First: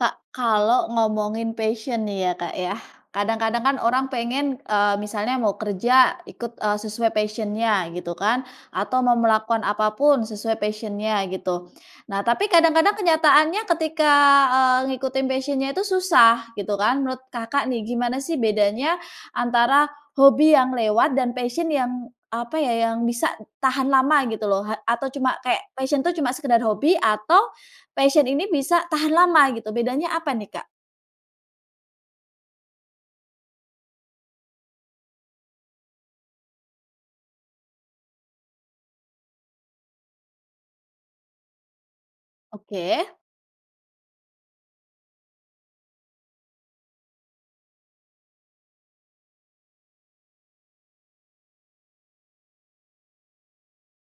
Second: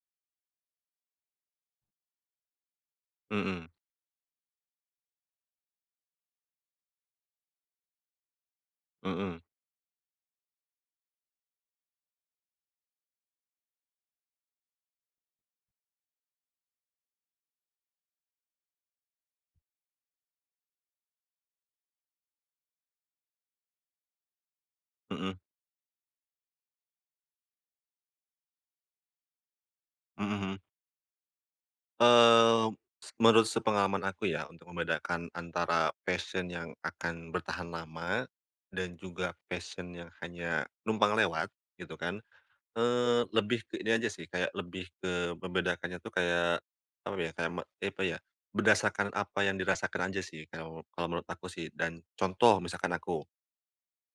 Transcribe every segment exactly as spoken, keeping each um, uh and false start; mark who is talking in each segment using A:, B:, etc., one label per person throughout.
A: Kak, kalau ngomongin passion nih ya, Kak, yah, kadang-kadang
B: Mhm.
A: kan orang pengen, eee, misalnya mau kerja ikut, eee, sesuai passion-nya gitu kan. Atau mau
B: Mhm.
A: melakukan apapun sesuai passion-nya gitu, nah tapi kadang-kadang kenyataannya ketika, eee, ngikutin passion-nya itu susah gitu kan. Menurut Kakak nih gimana sih bedanya antara hobi yang lewat dan passion yang apa ya, yang bisa tahan lama gitu loh, ha atau cuma
B: Mhm.
A: kayak passion itu cuma sekedar hobi atau passion ini bisa tahan lama gitu, bedanya apa
B: Mhm
A: nih,
B: mhm.
A: Kak?
B: Eee, se menurut sepengalaman aku ya untuk membedakan antara passion yang akan bertahan lama dan juga passion yang hanya numpang lewat gitu kan.
A: Oke.
B: Eee, lebih ke ini aja sih, kayak lebih ke membedakannya tuh kayak apa ya kayak me apa ya, kayak berdasarkan apa yang dirasakan aja sih kao kalau menurut aku sih. Dan contoh misalkan aku,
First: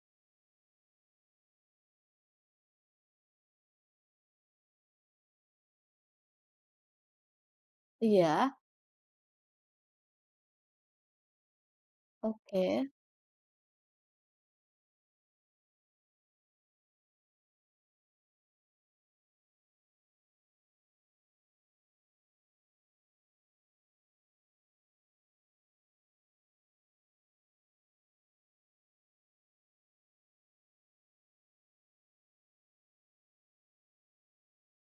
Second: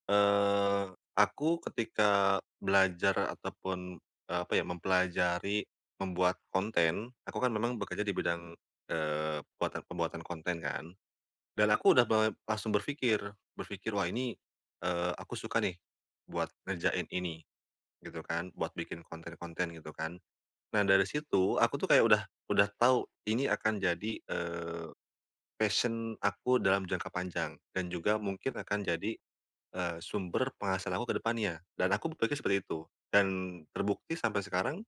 B: eee, aku ketika belajar ataupun eee, apa ya mempelajari membuat konten aku kan memang bekerja di bidang,
A: Iya.
B: eee, puatan pembuatan konten kan. Dan aku udah be langsung
A: Oke.
B: berfikir. Berfikir, "Wah ini, eee, aku suka nih buat ngerjain ini," gitu kan buat bikin konten-konten gitu kan. Nah dari situ aku tuh kayak udah udah tahu ini akan jadi, eee, passion aku dalam jangka panjang dan juga mungkin akan jadi, eee, sumber penghasilan aku ke depannya. Dan aku berpikir seperti itu dan terbukti sampai sekarang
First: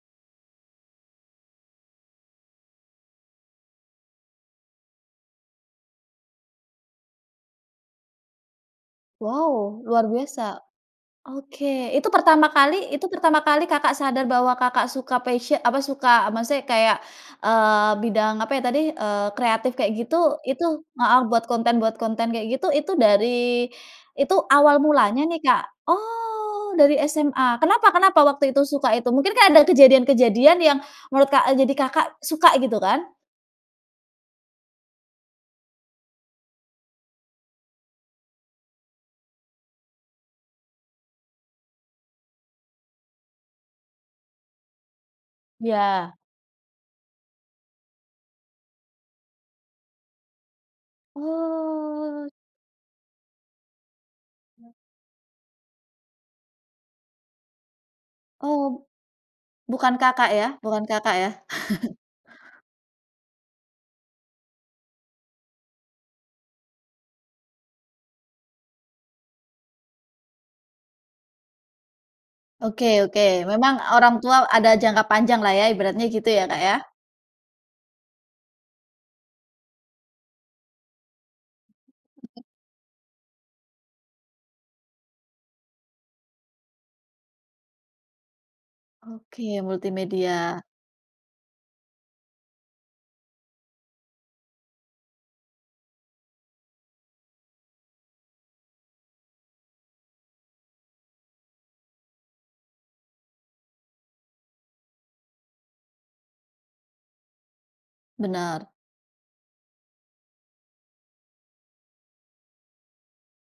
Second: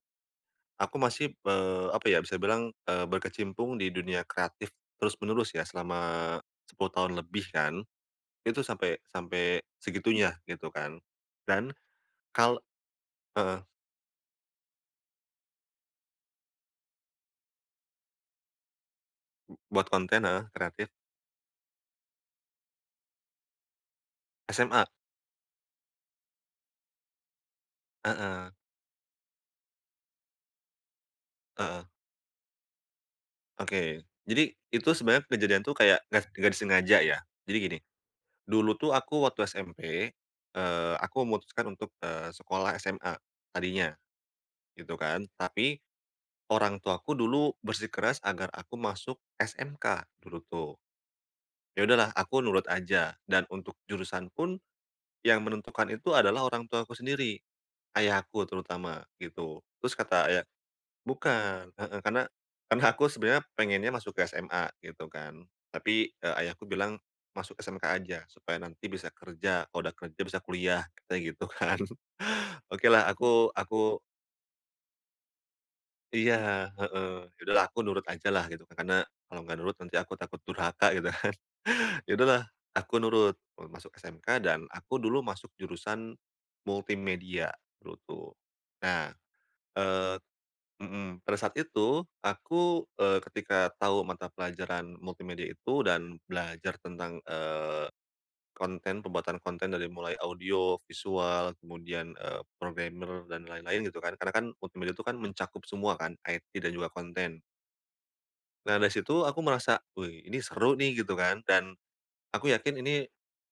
B: aku masih, eee, apa ya bisa dibilang eee, berkecimpung di dunia kreatif terus-menerus ya selama sepuluh tahun lebih kan, itu sampai sampai
A: Wow, luar
B: segitunya
A: biasa.
B: gitu kan.
A: Oke
B: Dan
A: itu pertama
B: kalo
A: kali itu pertama
B: heeh.
A: kali Kakak sadar bahwa Kakak suka passio apa suka maksudnya kayak, eee, bidang apa ya tadi, eee, kreatif
B: Buat
A: kayak gitu
B: konten, heeh,
A: itu
B: kreatif.
A: heeh, buat konten buat konten kayak gitu itu dari itu awal
B: SMA.
A: mulanya nih, Kak. Oh, dari SMA kenapa kenapa
B: Heeh.
A: waktu itu suka itu mungkin kayak ada kejadian-kejadian yang menurut, Kak eee, jadi
B: Heeh.
A: Kakak suka gitu kan?
B: Oke, jadi itu sebenarnya kejadian tuh kayak gas enggak disengaja ya. Jadi gini, dulu tuh aku waktu SMP, eee, aku memutuskan untuk, eee, sekolah SMA tadinya gitu kan. Tapi
A: Iya.
B: orang tuaku dulu bersikeras agar aku masuk SMK dulu tuh. Ya udah lah
A: Oh.
B: aku nurut aja dan untuk jurusan pun
A: E
B: yang menentukan itu adalah orang tuaku sendiri, ayahku
A: Ob
B: terutama gitu.
A: bukan
B: Terus
A: Kakak
B: kata
A: ya?
B: ayah
A: Bukan Kakak ya?
B: bukan, heeh, karena karena aku sebenarnya pengennya masuk SMA gitu kan tapi, eee, ayahku bilang, "Masuk SMK aja supaya nanti bisa kerja, kalo dah kerja bisa kuliah" katanya gitu kan.
A: Oke
B: Oke lah
A: oke
B: aku
A: memang
B: aku
A: orang tua ada jangka panjang lah ya ibaratnya gitu
B: Iya,
A: ya, Kak, ya?
B: he heeh, ya udah lah aku nurut aja lah gitu karena kalau nggak nurut nanti aku takut durhaka gitu kan. Ya udah lah aku nurut, eee, masuk SMK dan aku dulu masuk jurusan multimedia dulu tuh. Nah,
A: Oke,
B: eee
A: multimedia.
B: mhm, pada saat itu aku, eee, ketika tahu mata pelajaran multimedia itu dan belajar tentang, eee, konten pembuatan konten dari mulai audio, visual, kemudian, eee, programmer dan lain-lain gitu kan. Karena kan multimedia itu kan mencakup semua kan, IT dan juga konten.
A: Bener.
B: Nah dari situ aku merasa, "Wih, ini seru nih," gitu kan. Dan aku yakin ini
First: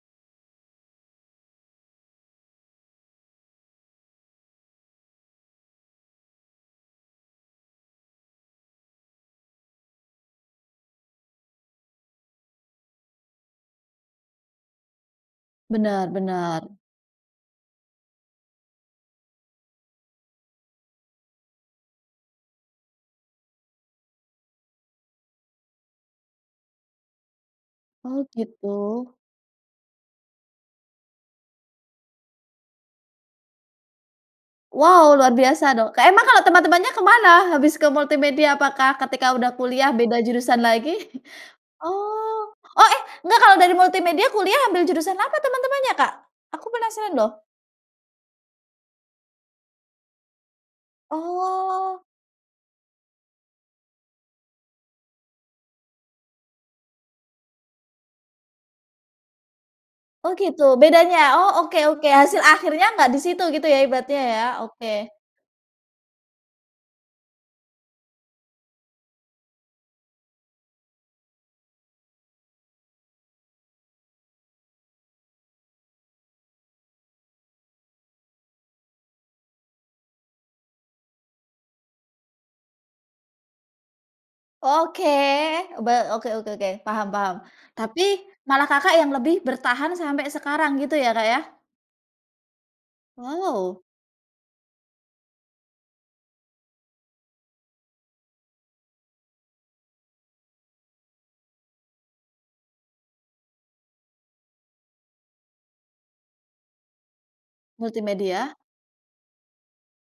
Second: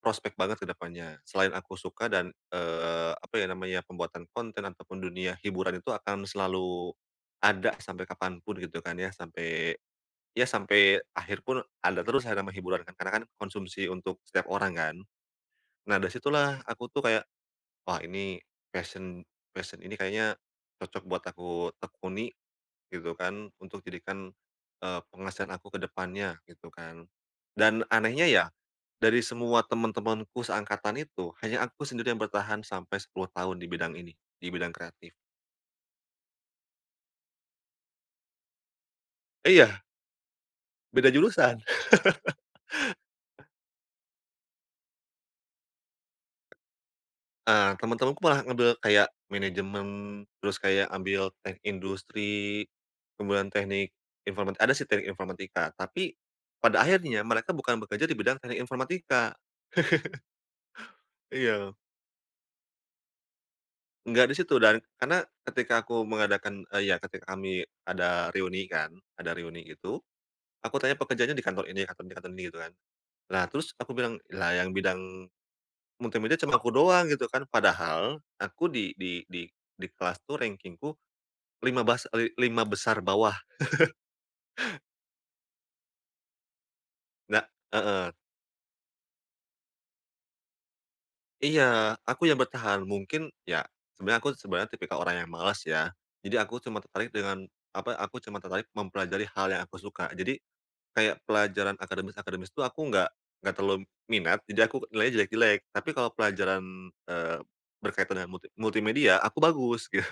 B: prospek banget ke depannya selain aku suka dan, eee, apa ya namanya pembuatan konten atau pun dunia hiburan itu akan selalu ada sampai kapan pun gitu kan ya sampai ya sampai akhir pun ada terus hadama hiburan kan, karena konsumsi untuk setiap orang kan. Nah dari
A: Bener
B: situlah
A: bener.
B: aku tuh kayak, "Wah ini, passion passion ini kayaknya cocok buat aku tekuni," gitu kan "untuk jadikan, eee, penghasilan aku ke depannya," gitu kan. Dan
A: Oh
B: anehnya ya
A: gitu.
B: dari semua teman-temanku seangkatan itu, hanya aku sendiri yang bertahan sampai sepuluh tahun di bidang ini, di bidang kreatif.
A: Wow, luar biasa dong. Kak, emang kalo teman-temannya kemana habis ke multimedia, apakah ketika udah
B: Iya.
A: kuliah beda jurusan lagi?
B: Beda jurusan.
A: Oh, oh eh nggak kalau dari multimedia kuliah ambil jurusan apa teman-temannya, Kak? Aku penasaran loh.
B: Eee, teman-temanku malah ngambil kayak, manajemen, terus kayak ambil teknik
A: Oh.
B: industri, kemudian teknik informatik ada sih teknik informatika. Tapi pada akhirnya mereka bukan bekerja di bidang teknik informatika.
A: Oh gitu, bedanya? Oh
B: Iya.
A: oke oke hasil akhirnya nggak di situ gitu ya ibatnya
B: Nggak di
A: ya,
B: situ, dan
A: oke.
B: karena ketika aku mengadakan eee, ya ketika kami ada reuni kan, ada reuni itu, aku tanya pekerjaannya di kantor ini, kantor ini, kantor ini, gitu kan. Nah terus aku bilang, "Lah yang bidang multimedia cuma aku doang," gitu kan. Padahal aku di di di di kelas tuh rankingku lima bas eee, li lima besar bawah.
A: Oke, be oke oke oke, paham paham.
B: Enggak,
A: Tapi
B: heeh.
A: malah Kakak yang lebih bertahan sampai sekarang gitu ya, Kak, ya?
B: Iya aku yang bertahan, mungkin ya
A: Wow!
B: sebenarnya aku sebenarnya tipikal orang yang malas ya, jadi aku cuma tertarik dengan apa, aku cuma tertarik mempelajari hal yang aku suka. Jadi kayak pelajaran akademis-akademis tuh aku nggak nggak terlalu minat, jadi aku nilainya jelek-jelek. Tapi kalau pelajaran, eee, berkaitan dengan mult
A: Multimedia.
B: multimedia aku bagus, gitu.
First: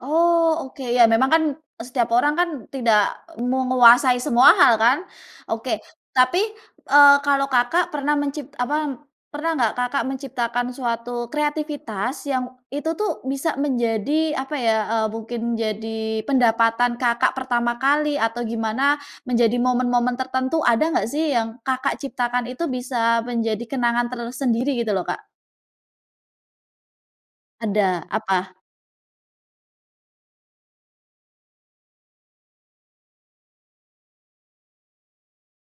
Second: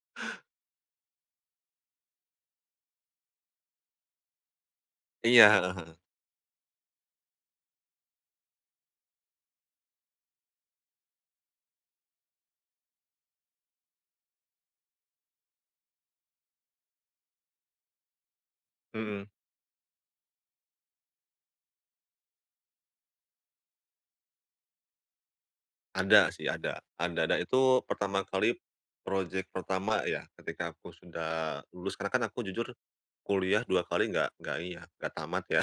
A: Oh oke, ya memang kan setiap orang kan tidak menguasai semua hal kan.
B: Iya, heeh
A: Oke
B: heeh.
A: tapi, eee, kalau Kakak pernah mencip apa pernah nggak Kakak menciptakan suatu kreativitas yang itu tuh bisa menjadi apa ya, eee, mungkin jadi pendapatan Kakak pertama kali atau gimana
B: Mhm.
A: menjadi momen-momen tertentu ada nggak sih yang Kakak ciptakan itu bisa menjadi kenangan tersendiri gitu loh, Kak?
B: Ada sih, ada ada dan itu
A: Ada,
B: pertama kali
A: apa?
B: project pertama ya ketika aku sudah lulus karena kan aku jujur kuliah dua kali nggak nggak iya nggak tamat ya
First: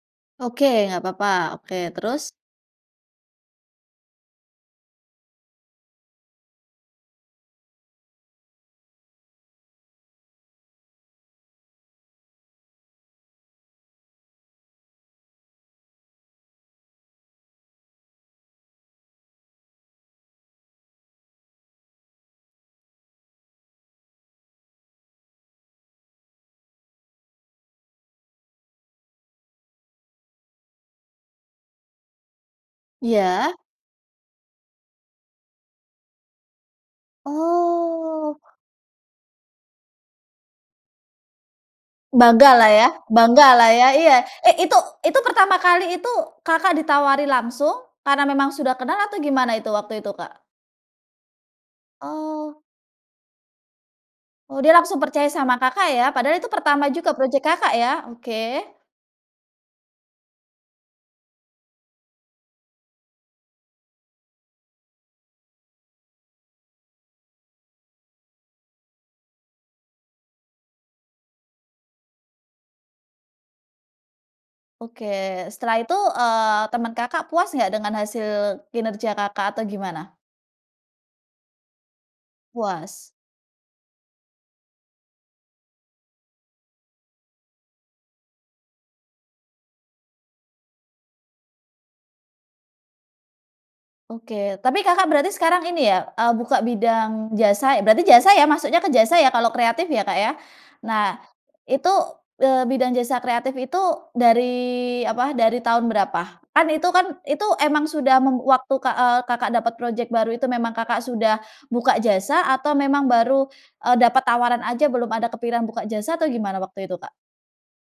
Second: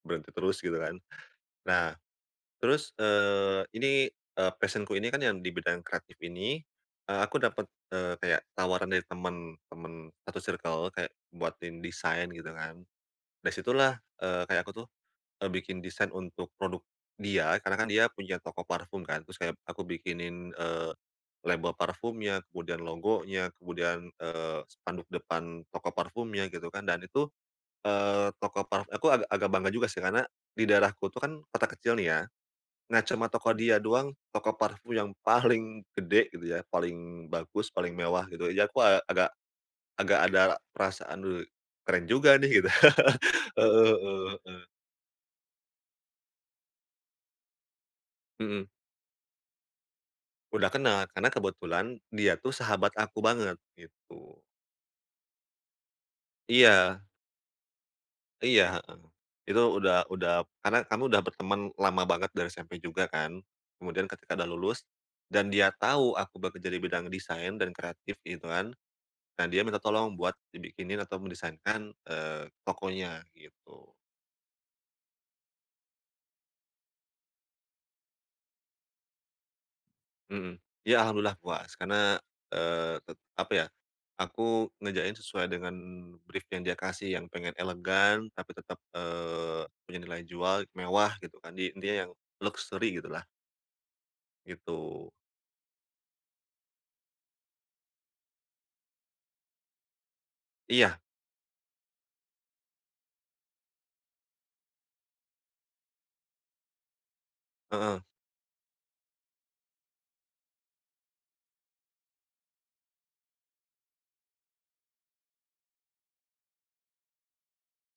B: berhenti terus
A: Oke,
B: gitu kan.
A: nggak papa. Oke
B: Nah
A: terus?
B: terus, eee, ini, eee, passion-ku ini kan yang dibidang kreatif ini, eee, aku dapat, eee, kayak tawaran dari temen temen satu circle kayak buatin desain gitu kan. Dari situlah, eee, kayak aku tuh, eee, bikin desain untuk produk dia karena kan dia punya toko parfum kan, terus kayak aku bikinin, eee, label parfumnya, kemudian logonya kemudian, eee, spanduk depan toko parfumnya gitu kan. Dan itu, eee, toko parfum aku agak agak bangga juga sih, karena di daerahku tuh kan kota kecil nih ya, nah cema toko
A: Iya.
B: dia doang toko parfum yang paling gede gitu ya, paling bagus paling mewah
A: Oh.
B: gitu ya, jadi aku a agak agak ada perasaan, "Wih, keren juga nih,"
A: Banggalah
B: gitu.
A: ya banggalah ya.
B: Heeh
A: Iya,
B: heeh
A: eh
B: heeh.
A: itu itu pertama kali itu Kakak ditawari langsung karena memang
B: Mhm.
A: sudah kenal atau gimana itu waktu itu, Kak?
B: Udah kena, karena kebetulan dia tuh
A: Oh.
B: sahabat aku banget gitu.
A: Oh dia langsung percaya sama Kakak ya padahal itu pertama
B: Iya.
A: juga project Kakak ya, oke.
B: Iya, heeh. Itu udah udah karena kamu udah berteman lama banget dari SMP juga kan kemudian ketika dah lulus, dan dia tau aku bekerja di bidang desain dan kreatif gitu kan. Nah dia minta tolong buat dibikinin atau mendesainkan, eee, tokonya gitu.
A: Oke, setelah itu, eee, teman Kakak puas nggak dengan hasil kinerja Kakak, atau gimana?
B: Mhm, ya alhamdulillah puas. Karena, eee,
A: Puas.
B: ke apa ya, aku ngerjain sesuai dengan brief yang dia kasih yang pengen elegan tapi tetap, eee, punya nilai jual mewah gitu kan di dia yang luxury gitulah.
A: Oke, tapi Kakak
B: Gitu.
A: berarti sekarang ini ya, eee, buka bidang jasa, e berarti jasa ya masuknya ke jasa ya kalau kreatif, ya, Kak, ya?
B: Iya.
A: Nah itu, eee, bidang jasa kreatif itu dari apa dari tahun berapa? Kan itu kan, itu emang
B: Heeh.
A: sudah mem waktu, Kak, eee, Kakak dapat project baru itu memang Kakak sudah buka jasa atau memang baru, eee, dapat tawaran aja belum ada kepiran buka jasa atau gimana waktu itu, Kak?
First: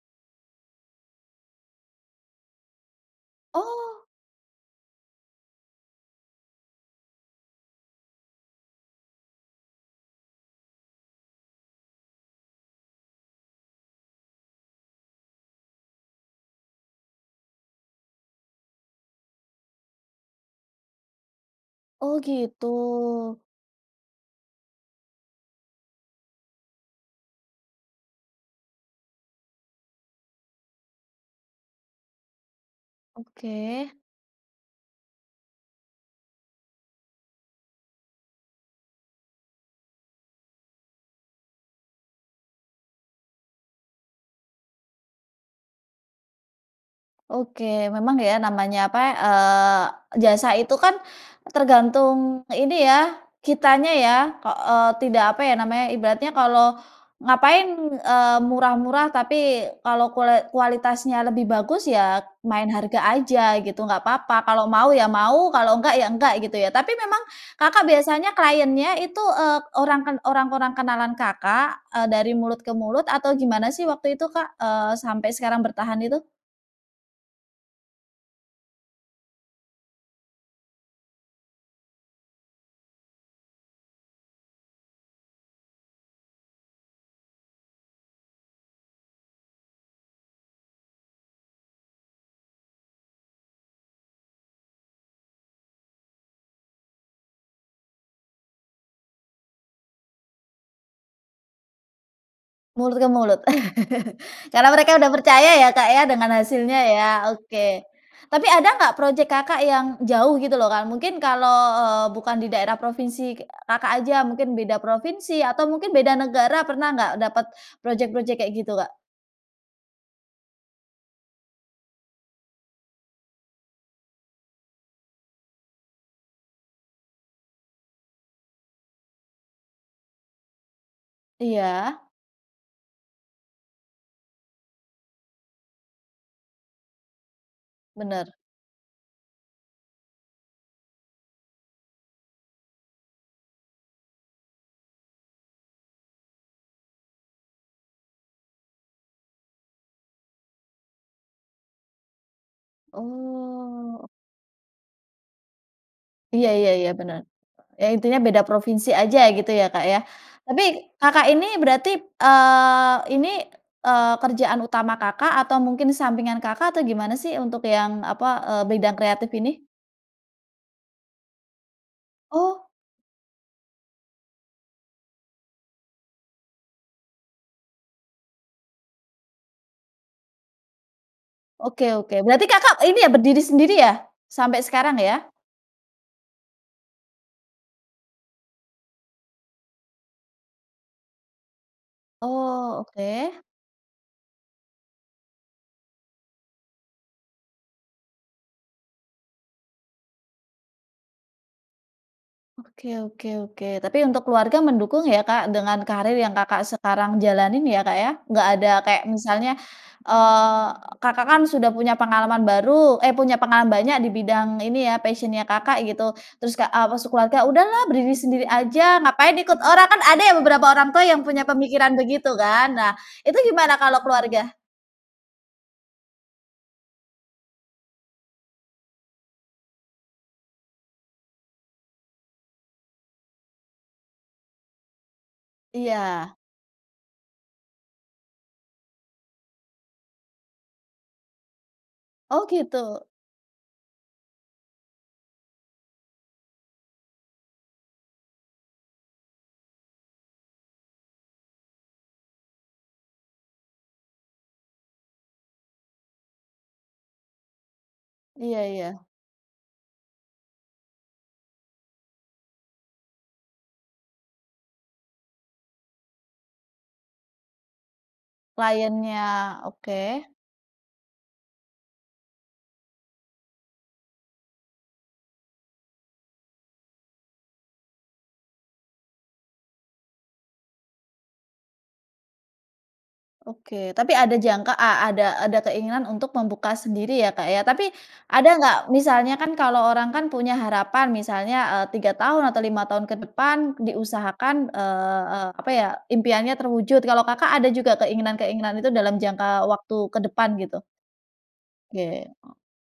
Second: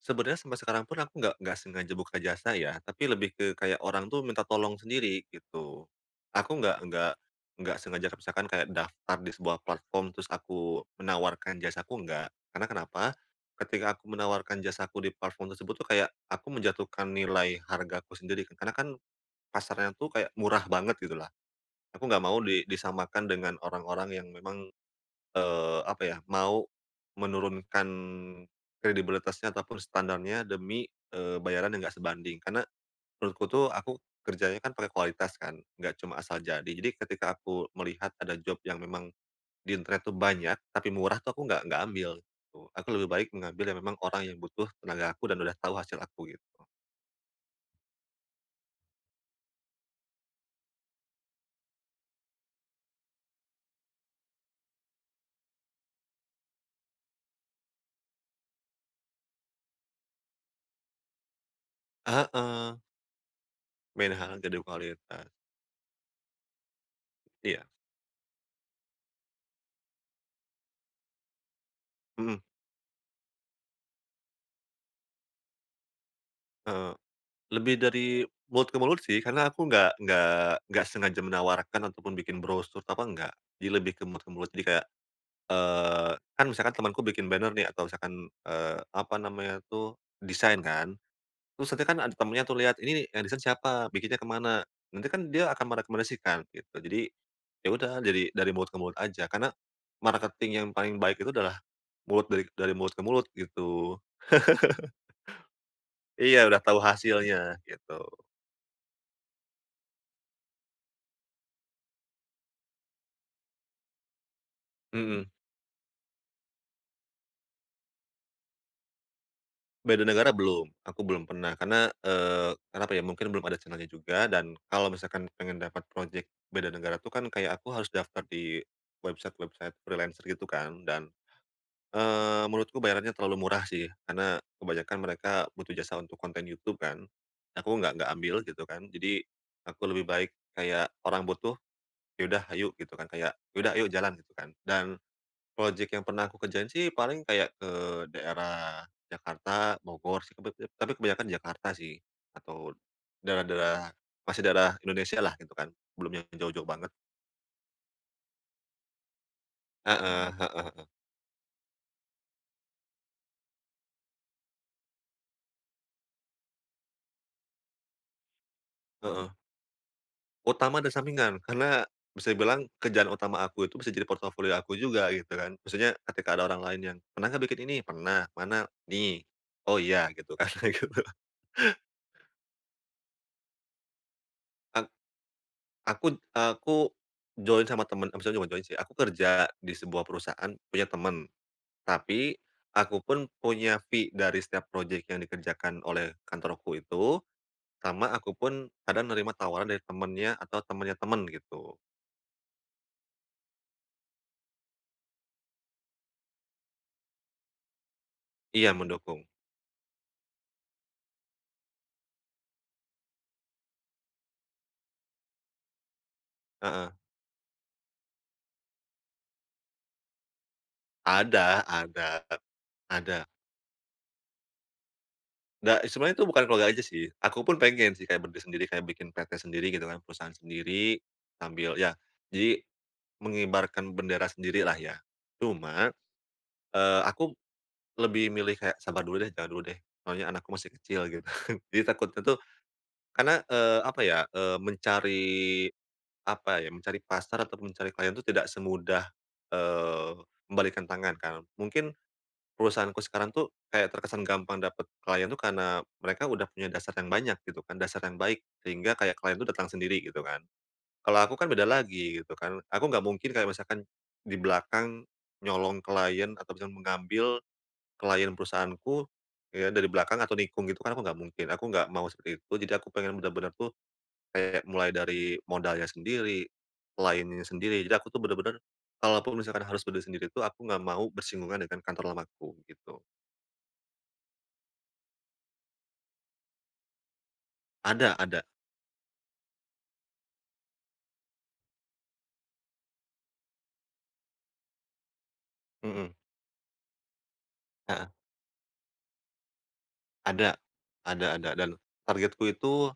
B: Sebenarnya sampai sekarang pun aku nggak nggak sengaja buka jasa ya, tapi lebih ke kayak
A: Oh.
B: orang tuh minta tolong sendiri gitu. Aku nggak nggak nggak sengaja kek misalkan kayak daftar di sebuah platform terus aku menawarkan jasaku nggak. Karena kenapa, ketika aku menawarkan jasaku di platform tersebut tuh kayak aku menjatuhkan nilai hargaku sendiri karena kan pasarnya tuh kayak murah banget gitulah. Aku
A: Oh
B: nggak mau di
A: gitu.
B: disamakan dengan orang-orang yang memang, eee, apa ya mau menurunkan kredibilitasnya ataupun standarnya demi, eee, bayaran yang nggak sebanding. Karena menurutku tuh
A: Oke.
B: aku kerjanya kan pakai kualitas kan, nggak cuma asal jadi. Jadi ketika aku melihat ada job yang memang di internet tuh banyak tapi murah tuh aku nggak nggak ambil gitu. Aku lebih baik mengambil yang memang orang yang butuh tenaga aku, dan udah tahu hasil aku gitu.
A: Oke, memang ya namanya apa ya, eee, jasa itu kan tergantung ini ya kitanya ya ke eee, tidak apa ya namanya ibaratnya kalau ngapain, eee, murah-murah tapi kalau kule kualitasnya lebih bagus ya main
B: Heeh.
A: harga aja gitu. Nggak
B: Main
A: papa
B: harga di
A: kalau mau ya
B: kualitas.
A: mau, kalau nggak ya nggak, gitu ya. Tapi memang
B: Iya.
A: Kakak biasanya client-nya itu, eee, orang ken orang-orang kenalan Kakak, eee, dari
B: Mhm.
A: mulut ke mulut atau gimana sih waktu itu, Kak, eee, sampai sekarang bertahan itu?
B: Heeh, lebih dari mulut ke mulut sih karena aku nggak nggak nggak sengaja menawarkan ataupun bikin brosur apa nggak, di lebih ke mulut ke mulut. Jadi kayak, eee, kan misalkan temanku bikin banner nih atau misalkan, eee, apa namanya tuh desain kan, terus nanti kan ada temannya tuh lihat, "Ini nih yang desain siapa, bikinnya kemana?" Nanti kan dia akan merekomendasikan gitu. Jadi ya udah dari dari mulut ke mulut aja, karena marketing yang paling baik itu adalah mulut dari dari mulut
A: Mulut
B: ke
A: ke
B: mulut,
A: mulut,
B: gitu.
A: karena mereka udah percaya ya, Kak, ya, dengan
B: Iya udah
A: hasilnya
B: tahu
A: ya,
B: hasilnya,
A: oke.
B: gitu.
A: Tapi ada nggak project Kakak yang jauh gitu loh, Kak, mungkin kalau, eee, bukan di daerah provinsi k Kakak aja mungkin beda
B: Mhm.
A: provinsi, atau mungkin beda negara, pernah nggak dapat project-project kayak gitu, Kak?
B: Beda negara belum, aku belum pernah karena, eee, karena apa ya mungkin belum ada channel-nya juga dan kalau misalkan pengen dapat project beda negara tuh kan kayak aku harus daftar di website-website freelancer gitu kan. Dan,
A: Iya.
B: eee, menurutku bayarannya terlalu murah sih karena kebanyakan mereka butuh jasa untuk konten YouTube kan, aku nggak nggak
A: Bener.
B: ambil gitu kan. Jadi aku lebih baik kayak orang butuh ya udah ayo gitu kan, kayak ya udah ayo jalan gitu kan. Dan project yang pernah aku kerjain sih paling kayak ke daerah Jakarta, Bogor sih kebeb be tapi kebanyakan di Jakarta sih atau daerah-daerah
A: Oh.
B: masih daerah Indonesia lah gitu kan belum yang
A: Iya
B: jauh-jauh
A: iya
B: banget.
A: iya bener. Ya intinya beda provinsi aja ya gitu ya, Kak, ya.
B: Heeh heeh
A: Tapi
B: heeh.
A: Kakak ini berarti, p eee, ini, eee, kerjaan utama Kakak atau mungkin sampingan Kakak, atau gimana sih untuk yang apa, eee, bidang kreatif
B: Heeh.
A: ini?
B: Utama dan sampingan, karena bisa dibilang
A: Oh.
B: kerjaan utama aku itu bisa jadi portofolio aku juga gitu kan maksudnya ketika ada orang lain yang, "Pernah nggak bikin ini?" "Pernah," "mana?" "Nih." "Oh, iya," gitu kan kayak gitu.
A: Oke oke, berarti Kakak ini ya berdiri sendiri ya sampai
B: Ak
A: sekarang ya?
B: akut aku join sama teman, maksudnya bukan join sih aku kerja di sebuah perusahaan punya temen. Tapi
A: Oh,
B: aku pun
A: oke.
B: punya fee dari setiap project yang dikerjakan oleh kantorku itu, sama aku pun ada nerima tawaran dari temennya atau temennya temen gitu.
A: Oke oke oke. Tapi untuk keluarga mendukung ya, Kak, dengan karir yang Kakak sekarang jalanin ya, Kak, ya? Nggak ada
B: Iya,
A: kayak
B: mendukung.
A: misalnya, eee, Kakak kan sudah punya pengalaman baru eh punya pengalaman banyak di bidang ini ya passion-nya Kakak gitu. Terus, Kak, eee,
B: Heeh.
A: masuk keluarga, "Udah lah berdiri sendiri aja ngapain ikut orang?" Kan ada yang beberapa orang tua yang punya
B: Ada
A: pemikiran
B: ada,
A: begitu
B: tap
A: kan. Nah
B: ada.
A: itu gimana kalau keluarga?
B: Nggak, sebenarnya itu bukan keluarga aja sih, aku pun pengen sih kayak berdiri, sendiri kayak bikin PT sendiri gitu kan perusahaan sendiri, sambil ya jadi mengibarkan bendera sendirilah ya. Cuma,
A: Iya.
B: eee, aku b lebih milih kayak sabar dulu deh, jangan dulu deh, soalnya anakku masih kecil gitu, kan. Jadi takutnya tuh
A: Oh gitu.
B: karena, eee, apa ya, eee, mencari apa ya mencari pasar atau mencari klien itu tidak semudah, eee, membalikkan tangan kan, mungkin perusahaanku sekarang tuh kayak terkesan gampang dapat client tuh karena mereka udah punya dasar yang banyak gitu kan, dasar yang baik
A: Iya
B: sehingga
A: iya.
B: kayak client itu datang sendiri gitu kan. Kalau aku kan beda lagi gitu kan, aku nggak mungkin kayak misalkan di belakang nyolong client atau bisa mengambil client perusahaanku
A: Client-nya
B: ya dari belakang
A: oke.
B: atau nikung gitu kan aku nggak mungkin. Aku nggak mau seperti itu jadi aku pengen benar-benar tuh kayak mulai dari modalnya sendiri, client-nya sendiri jadi aku tuh benar-benar kalaupun misalkan harus berdiri sendiri tuh aku nggak mau bersinggungan dengan kantor lamaku gitu.
A: Oke, tapi ada jangka a ada ada keinginan untuk membuka sendiri ya, Kak, ya, tapi
B: Ada ada.
A: ada nggak misalnya kan kalau orang kan punya harapan misalnya, eee, tiga tahun atau lima tahun ke depan diusahakan, eee eee, apa ya
B: Mhm.
A: impiannya terwujud. Kalau Kakak ada juga
B: Heeh.
A: keinginan-keinginan itu dalam jangka waktu ke depan
B: Ada,
A: gitu?
B: ada ada dan
A: Oke.
B: targetku itu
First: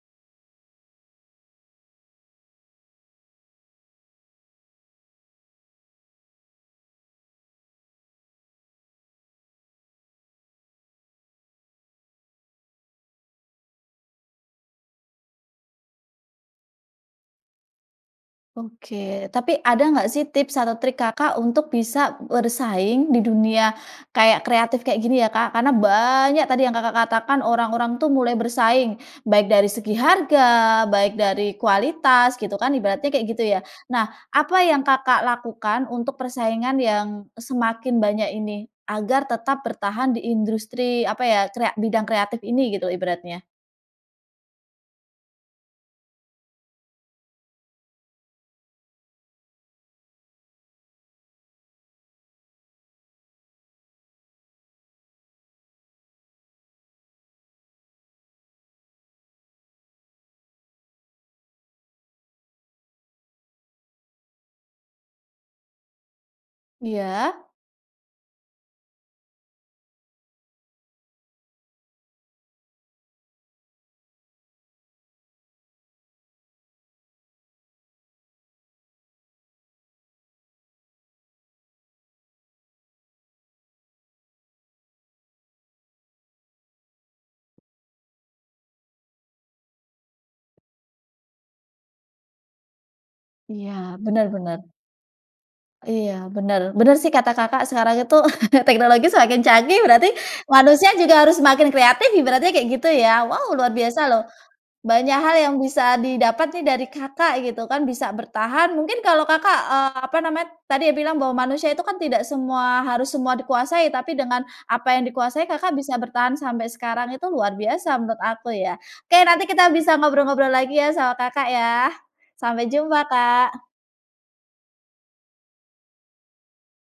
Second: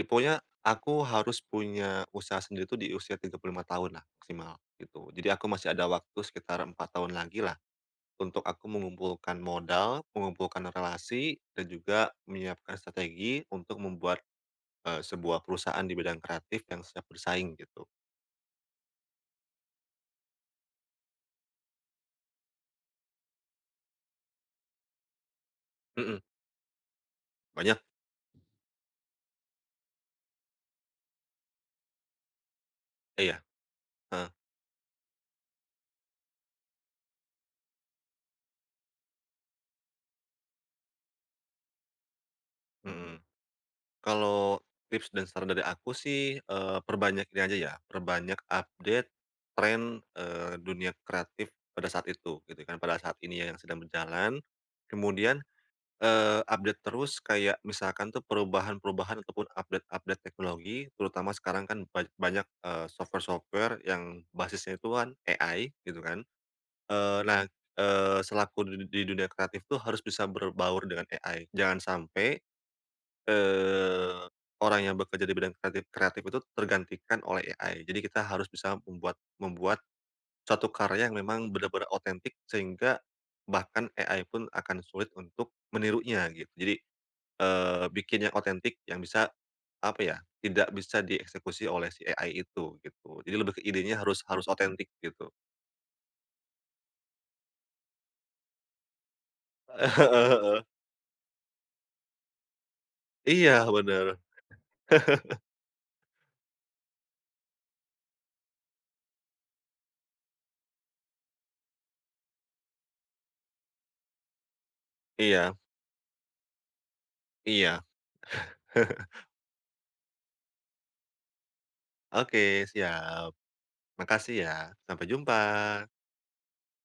B: li ponya aku harus punya usaha sendiri tuh di usia tiga puluh lima tahun lah maksimal gitu. Jadi aku masih ada waktu sekitar empat tahun lagi lah untuk aku mengumpulkan modal mengumpulkan relasi dan juga menyiapkan strategi untuk membuat, eee, sebuah perusahaan di bidang kreatif yang siap bersaing gitu.
A: Oke, tapi ada nggak sih tips atau trik Kakak untuk bisa bersaing di dunia kayak kreatif kayak gini, ya, Kak? Karena
B: Mhm.
A: banyak tadi yang Kakak katakan
B: Banyak.
A: orang-orang tuh mulai bersaing, baik dari segi harga, baik dari kualitas gitu kan ibaratnya kayak
B: Iya,
A: gitu ya. Nah,
B: heeh.
A: apa yang Kakak lakukan untuk persaingan yang, e semakin banyak ini, agar tetap bertahan di indrustri apa ya, krea bidang kreatif ini gitu
B: Mhm.
A: ibaratnya?
B: Kalau tips dan saran dari aku sih, eee, perbanyak ini aja ya perbanyak update tren, eee, dunia kreatif pada saat itu gitu kan. Pada saat ini ya yang sedang berjalan kemudian, eee, update terus kayak misalkan tuh perubahan-perubahan atau pun update-update teknologi terutama sekarang kan ban banyak, eee, software-software yang basisnya itu kan AI gitu kan. Eee, nah,
A: Iya.
B: eee, selaku di di dunia kreatif tuh harus bisa berbaur dengan AI jangan sampai, eee, orang yang bekerja di bidang kreatif-kreatif itu tergantikan oleh AI. Jadi kita harus bisa membuat membuat suatu karya yang memang benar-benar otentik sehingga bahkan AI pun akan sulit untuk menirunya gitu. Jadi, eee, bikin yang otentik yang bisa apa ya tidak bisa dieksekusi oleh si AI itu gitu jadi lebih ke
A: Iya,
B: idenya harus
A: bener
B: harus
A: bener.
B: otentik gitu.
A: Iya, bener bener sih kata Kakak sekarang itu teknologi semakin canggih
B: Heeh
A: berarti
B: heeh.
A: manusia juga harus semakin kreatif ibaratnya kayak gitu ya. Wow,
B: Iya
A: luar biasa
B: bener.
A: loh, banyak hal yang bisa didapat nih dari Kakak gitu kan, bisa bertahan mungkin kalau Kakak, eee, apa namanya tadi bilang bahwa manusia itu kan tidak semua harus semua dikuasai tapi dengan apa yang dikuasai
B: Iya.
A: Kakak bisa bertahan sampai sekarang, itu luar
B: Iya.
A: biasa menurut aku ya. Oke, nanti kita bisa ngobrol-ngobrol lagi ya sama Kakak ya.
B: Oke
A: Sampai jumpa,
B: siap.
A: Kak.
B: Makasih ya, sampai jumpa.